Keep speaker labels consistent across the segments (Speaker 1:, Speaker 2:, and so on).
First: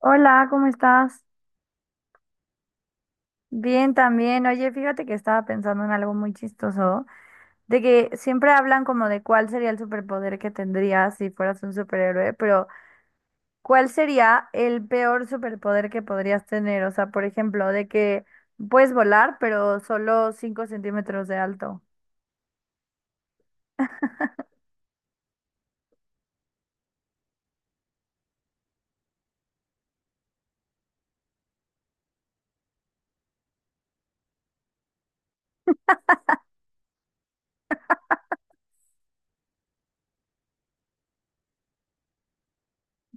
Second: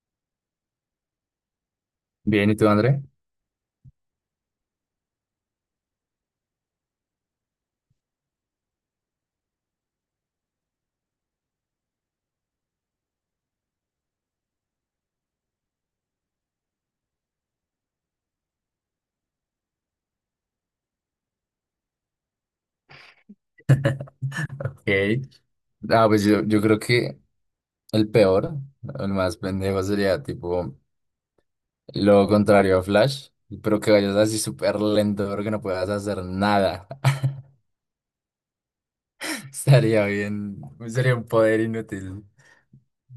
Speaker 1: Hola, ¿cómo estás?
Speaker 2: Bien, ¿y tú, André?
Speaker 1: Bien también. Oye, fíjate que estaba pensando en algo muy chistoso, de que siempre hablan como de cuál sería el superpoder que tendrías si fueras un superhéroe, pero ¿cuál sería el peor superpoder que podrías tener? O sea, por ejemplo, de que puedes volar, pero solo 5 cm de alto.
Speaker 2: Ok. Ah, pues yo creo que el peor, el más pendejo sería tipo lo contrario a Flash, pero que vayas así súper lento, pero que no puedas hacer nada. Estaría bien, sería un poder inútil.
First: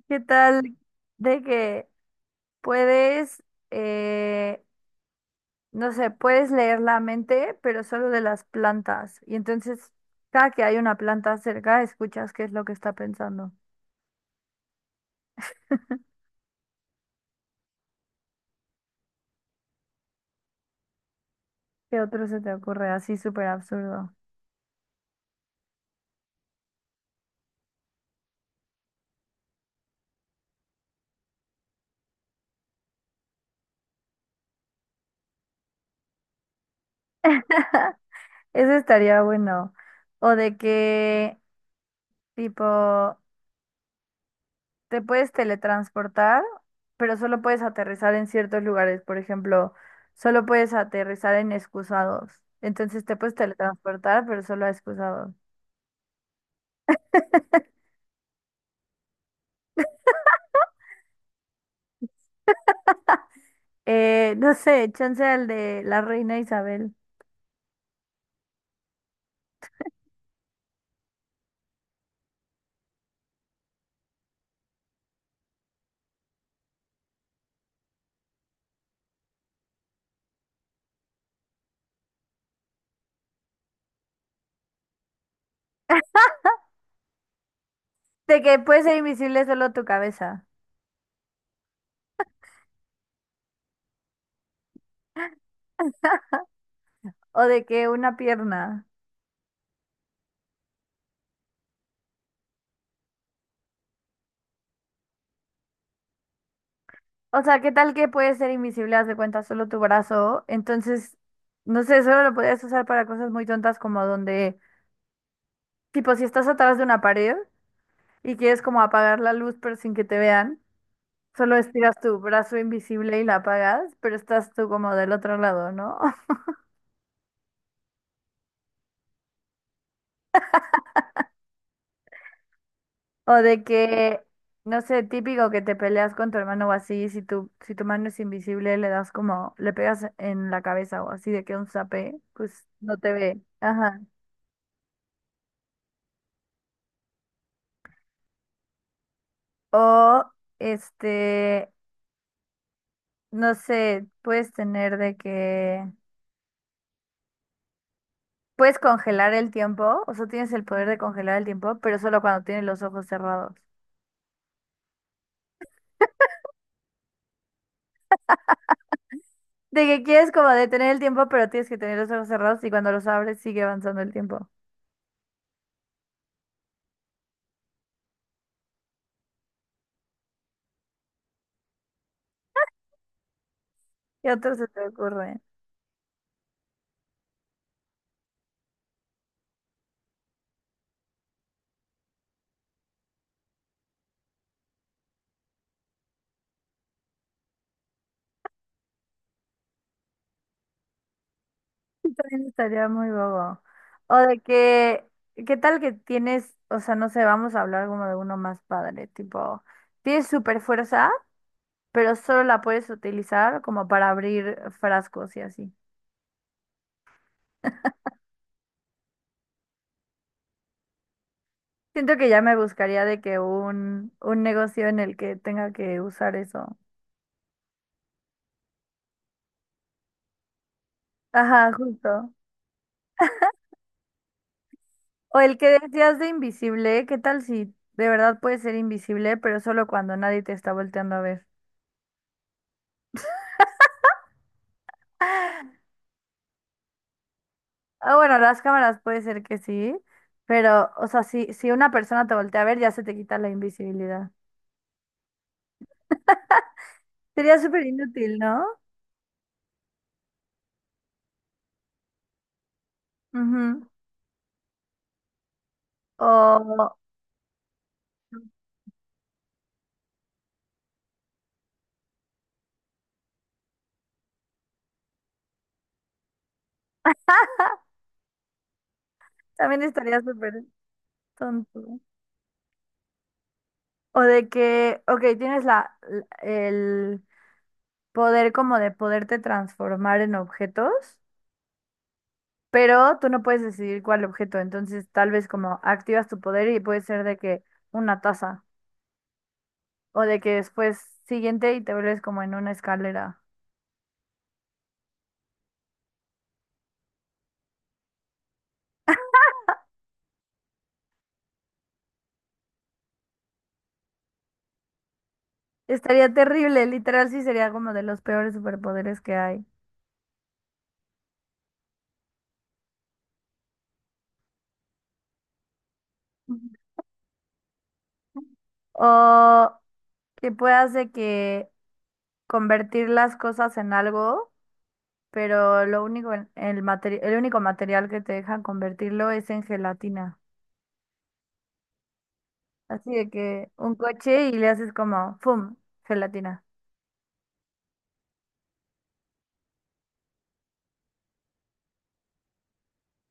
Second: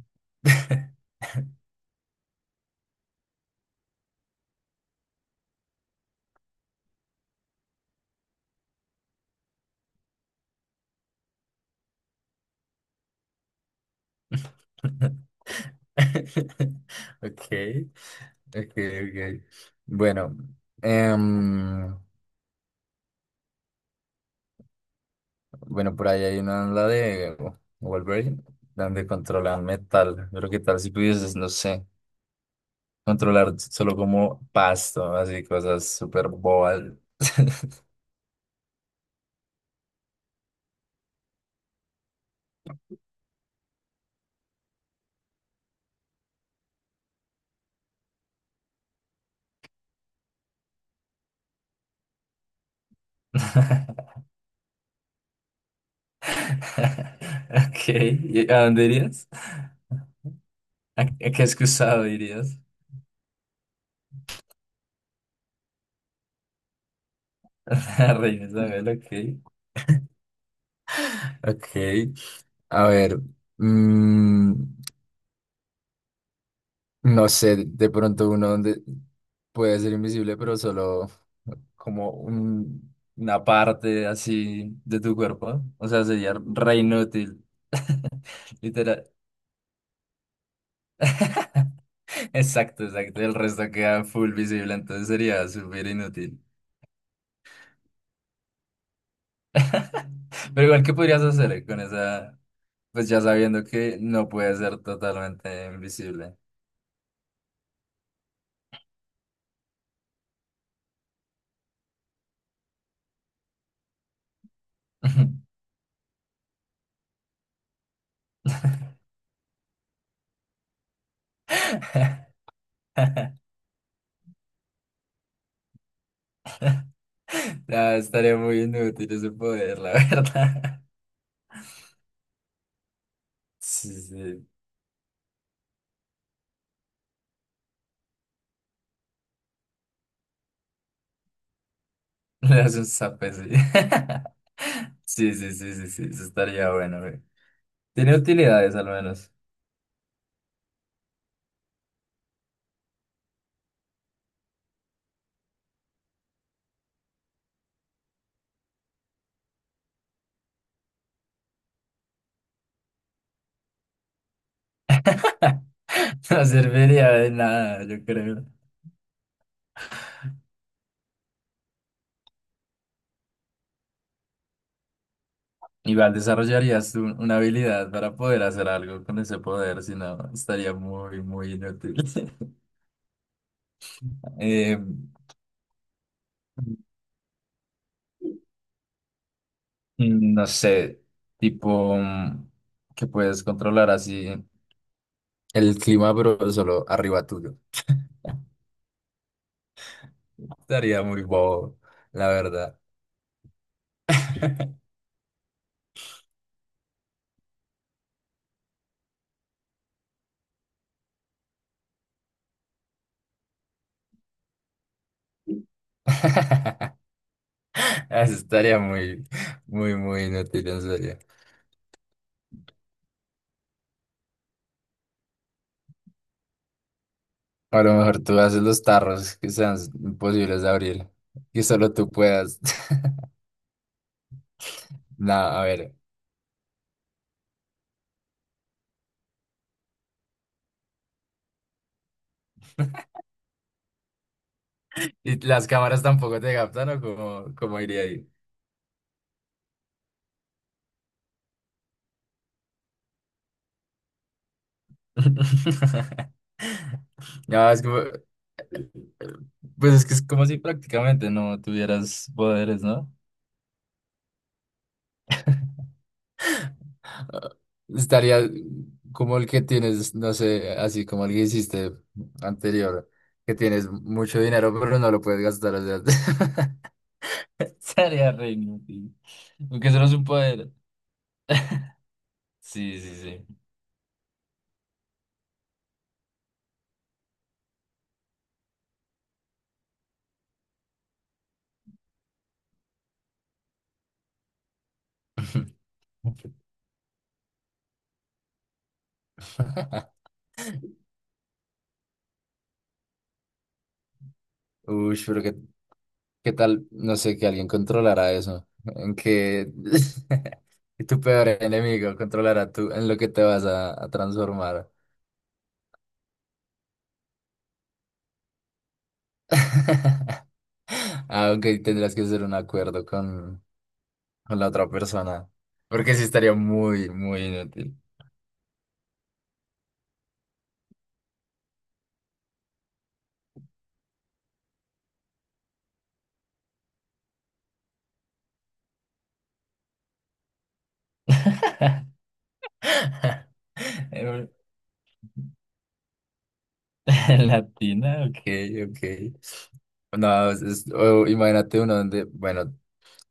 Speaker 1: ¿Qué tal de que puedes, eh, no sé, puedes leer la mente, pero solo de las plantas. Y entonces, cada que hay una planta cerca, escuchas qué es lo que está pensando.
Speaker 2: Ok, ok, ok. Bueno, em,
Speaker 1: ¿Qué otro se te ocurre? Así súper absurdo.
Speaker 2: bueno, por ahí hay una la de Wolverine, donde controlan metal. Pero qué tal si pudieses, no sé, controlar solo como pasto, así cosas súper bobas.
Speaker 1: Eso estaría bueno. O de que, tipo, te puedes teletransportar, pero solo puedes aterrizar en ciertos lugares. Por ejemplo, solo puedes aterrizar en excusados. Entonces te puedes teletransportar, pero solo a excusados.
Speaker 2: Ok, ¿y a dónde irías? ¿A qué excusado irías?
Speaker 1: No sé, chance al de la reina Isabel.
Speaker 2: A Reina Isabel, ok. Ok, a ver, mm, no sé, de pronto uno donde puede ser invisible, pero solo como una parte así de tu cuerpo. O sea, sería re inútil.
Speaker 1: De que puede ser
Speaker 2: Literal.
Speaker 1: invisible solo tu cabeza.
Speaker 2: Exacto, exacto. El resto queda full visible, entonces sería súper inútil.
Speaker 1: O de que una pierna.
Speaker 2: Pero igual, ¿qué podrías hacer con esa? Pues ya sabiendo que no puede ser totalmente invisible.
Speaker 1: O sea, ¿qué tal que puede ser invisible, haz de cuenta, solo tu brazo? Entonces, no sé, solo lo podrías usar para cosas muy tontas como donde, tipo, si estás atrás de una pared y quieres como apagar la luz pero sin que te vean, solo estiras tu brazo invisible y la apagas, pero estás tú como del otro lado, ¿no?
Speaker 2: No, estaría muy inútil ese poder, la verdad.
Speaker 1: O de
Speaker 2: Sí,
Speaker 1: que,
Speaker 2: sí.
Speaker 1: no sé, típico que te peleas con tu hermano o así, si tu mano es invisible, le das como, le pegas en la cabeza o así, de que un zape,
Speaker 2: Le
Speaker 1: pues
Speaker 2: hace un
Speaker 1: no te
Speaker 2: zape,
Speaker 1: ve.
Speaker 2: sí.
Speaker 1: Ajá.
Speaker 2: Sí, sí, sí, sí, sí, eso estaría bueno, güey. Tiene utilidades al menos.
Speaker 1: O, este, no sé, puedes tener de que, puedes congelar el tiempo, o sea, tienes el poder de congelar el tiempo, pero solo cuando tienes los ojos cerrados.
Speaker 2: No serviría de nada, yo creo.
Speaker 1: De que quieres como detener el tiempo, pero tienes que tener los ojos cerrados y cuando los abres sigue avanzando el tiempo.
Speaker 2: Igual desarrollarías tú una habilidad para poder hacer algo con ese poder, si no, estaría muy, muy inútil.
Speaker 1: ¿Qué otro se
Speaker 2: Eh,
Speaker 1: te ocurre?
Speaker 2: no sé, tipo mm, que puedes controlar así el clima, pero solo arriba tuyo. Estaría muy bobo,
Speaker 1: Sí,
Speaker 2: la
Speaker 1: también
Speaker 2: verdad.
Speaker 1: estaría muy bobo. O de que, ¿qué tal que tienes, o sea, no sé, vamos a hablar como de uno más padre, tipo, tienes super fuerza, pero solo la puedes utilizar como para abrir frascos y así.
Speaker 2: Eso estaría muy, muy, muy inútil, en serio.
Speaker 1: Siento que ya me buscaría de que un negocio en el que tenga que usar eso.
Speaker 2: O a lo mejor tú haces los tarros que sean imposibles de abrir, que
Speaker 1: Ajá,
Speaker 2: solo tú
Speaker 1: justo.
Speaker 2: puedas. No,
Speaker 1: O el
Speaker 2: a
Speaker 1: que
Speaker 2: ver.
Speaker 1: decías de invisible, ¿qué tal si de verdad puedes ser invisible, pero solo cuando nadie te está volteando a ver?
Speaker 2: ¿Y las cámaras tampoco te captan o cómo, cómo iría
Speaker 1: Ah,
Speaker 2: ahí?
Speaker 1: bueno, las cámaras puede ser que sí, pero, o sea, si una persona te voltea a ver, ya se te quita la invisibilidad. Sería
Speaker 2: No, es
Speaker 1: súper
Speaker 2: como...
Speaker 1: inútil, ¿no?
Speaker 2: pues es que es como si prácticamente no tuvieras poderes, no.
Speaker 1: Ujú. O
Speaker 2: Estaría como el que tienes, no sé, así como el que hiciste anterior, que tienes mucho dinero, pero no lo puedes gastar. O sea, estaría re inútil.
Speaker 1: también
Speaker 2: Aunque eso no es
Speaker 1: estaría
Speaker 2: un
Speaker 1: súper
Speaker 2: poder.
Speaker 1: tonto.
Speaker 2: Sí, sí, sí.
Speaker 1: O de que, ok, tienes el poder como de poderte transformar en objetos, pero tú no puedes decidir cuál objeto. Entonces, tal vez como activas tu poder y puede ser de que una taza, o de que después siguiente y te vuelves como en una escalera.
Speaker 2: Uy, pero qué, qué tal, no sé, que alguien controlara eso. En que tu peor enemigo controlara tú en lo que te vas a transformar.
Speaker 1: Estaría terrible, literal, sí sería como de los peores superpoderes que hay.
Speaker 2: Ah, ok, tendrás que hacer un acuerdo con la otra persona. Porque sí estaría
Speaker 1: Ujú.
Speaker 2: muy, muy inútil.
Speaker 1: O que puedas de que convertir las cosas en algo, pero lo único en- el materi- el único material que te dejan convertirlo es en gelatina. Así de que un coche
Speaker 2: En-
Speaker 1: y le haces como, ¡fum! Gelatina.
Speaker 2: latina, ok, ok. No, es- o imagínate uno donde, bueno,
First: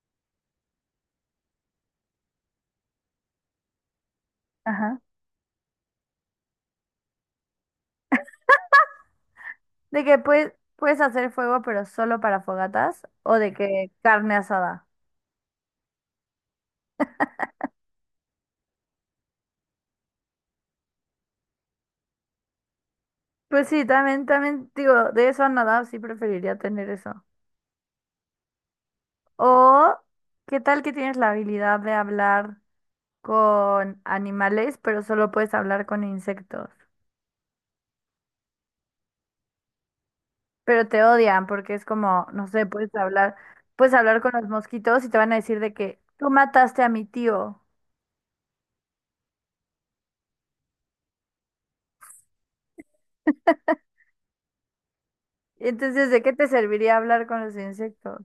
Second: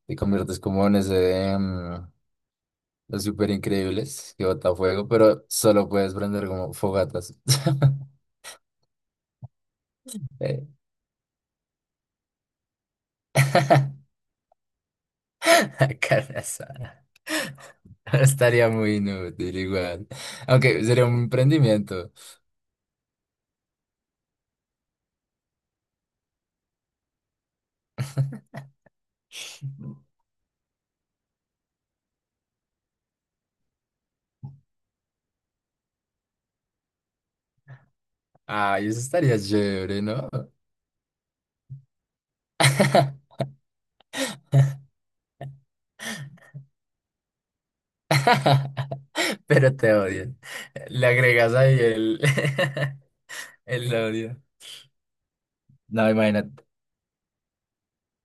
Speaker 2: te conviertes como en ese de mm, los super increíbles que bota
Speaker 1: Ajá.
Speaker 2: fuego, pero solo puedes prender como fogatas.
Speaker 1: De que puedes, puedes hacer fuego, pero solo para fogatas, o de que carne asada.
Speaker 2: Carne asada. Estaría muy inútil igual. Aunque sería un emprendimiento.
Speaker 1: Pues sí, también digo, de eso a nada, sí preferiría tener eso. O, ¿qué tal que tienes la habilidad de hablar con animales, pero solo puedes hablar con insectos?
Speaker 2: Ay, eso estaría chévere, ¿no?
Speaker 1: Pero te odian porque es como, no sé, puedes hablar con los mosquitos y te van a decir de que tú mataste a mi tío.
Speaker 2: Pero te odian. Le agregas ahí el, el odio.
Speaker 1: Entonces,
Speaker 2: No,
Speaker 1: ¿de qué te
Speaker 2: imagínate.
Speaker 1: serviría hablar con los insectos?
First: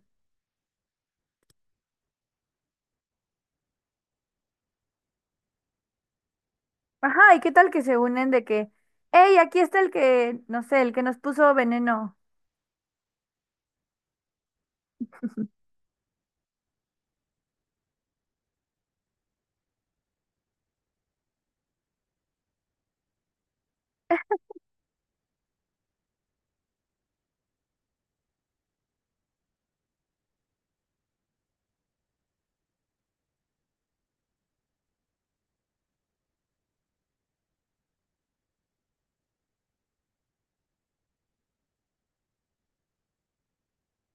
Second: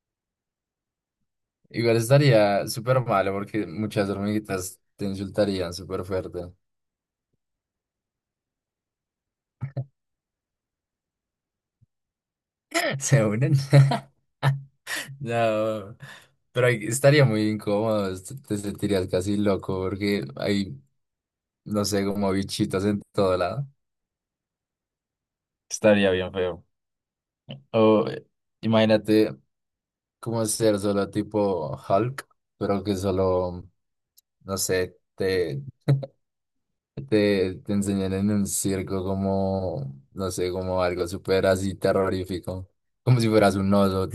Speaker 2: Igual estaría súper malo porque muchas hormiguitas te insultarían súper fuerte.
Speaker 1: Ajá, ¿y qué tal que se unen de que, hey, aquí está el que, no sé, el que nos puso veneno?
Speaker 2: ¿Se unen? No, pero ahí estaría muy incómodo, est- te sentirías casi loco porque hay, no sé, como bichitos en todo lado. Estaría bien feo. O imagínate como ser solo tipo Hulk, pero que solo, no sé, te enseñan en un circo como, no sé, como algo súper así terrorífico, como si fueras un oso.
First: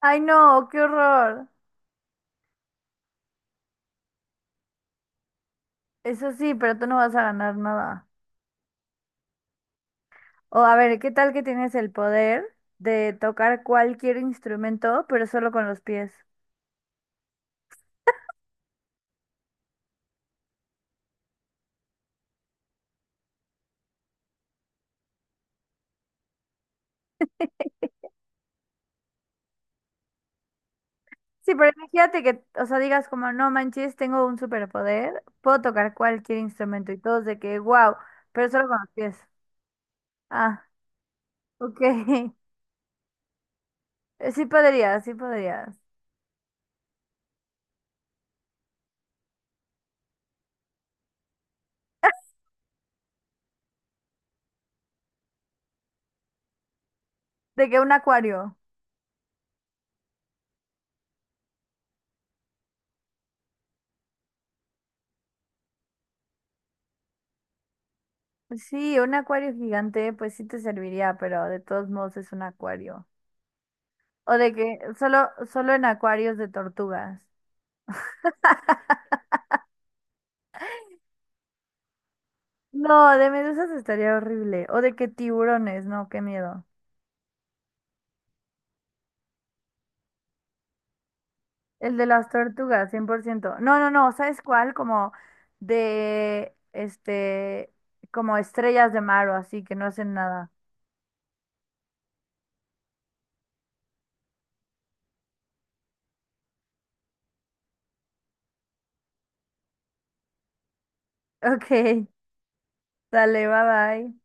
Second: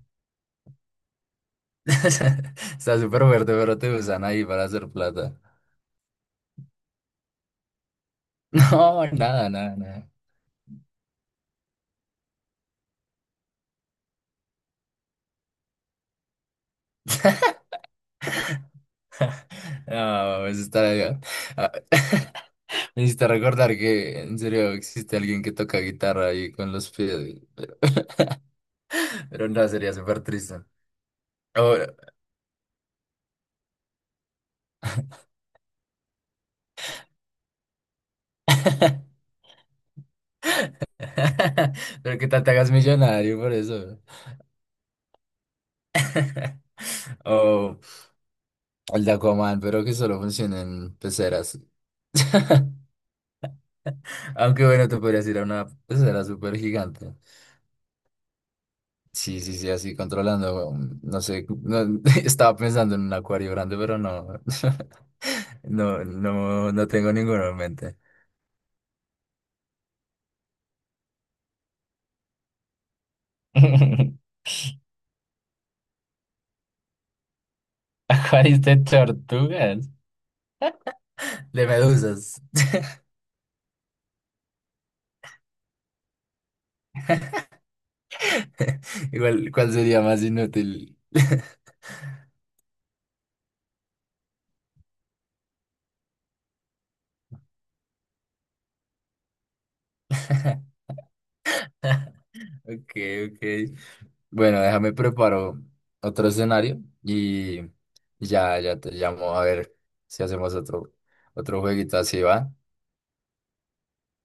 Speaker 1: Ay, no, qué horror.
Speaker 2: Está súper fuerte, pero te usan ahí para hacer plata.
Speaker 1: Eso sí, pero tú no vas a ganar nada.
Speaker 2: No, nada, nada, nada.
Speaker 1: O a ver, ¿qué tal que tienes el poder de tocar cualquier instrumento, pero solo con los pies?
Speaker 2: No, pues está... ah, me hiciste recordar que en serio existe alguien que toca guitarra ahí con los pies, güey, pero, pero no, sería súper triste.
Speaker 1: Sí, pero
Speaker 2: Ahora-
Speaker 1: imagínate que, o sea, digas como, no manches, tengo un superpoder, puedo tocar cualquier instrumento y todos de que, wow, pero solo con los pies. Ah, ok.
Speaker 2: pero que tal te hagas millonario por eso.
Speaker 1: Sí podrías, sí podrías.
Speaker 2: O el de Aquaman, pero que solo funciona en peceras. Aunque bueno, te podrías ir a una pecera súper gigante.
Speaker 1: De que un acuario.
Speaker 2: Sí, sí, sí, así controlando, no sé, no- estaba pensando en un acuario grande, pero no, no, no, no tengo ninguno en mente.
Speaker 1: Sí, un acuario gigante, pues sí te serviría, pero de todos modos es un acuario. O de que solo en acuarios de tortugas.
Speaker 2: Acuarios de tortugas. De medusas.
Speaker 1: No, de medusas estaría horrible. O de que tiburones, no, qué miedo.
Speaker 2: Igual, ¿cuál sería más inútil?
Speaker 1: El de las tortugas, 100%. No, no, no, ¿sabes cuál? Como de, como estrellas de mar o así, que no hacen nada.
Speaker 2: Ok, ok. Bueno, déjame preparo otro escenario y ya, ya te llamo a ver si hacemos otro, otro
Speaker 1: Ok,
Speaker 2: jueguito así, ¿va?
Speaker 1: dale, bye bye.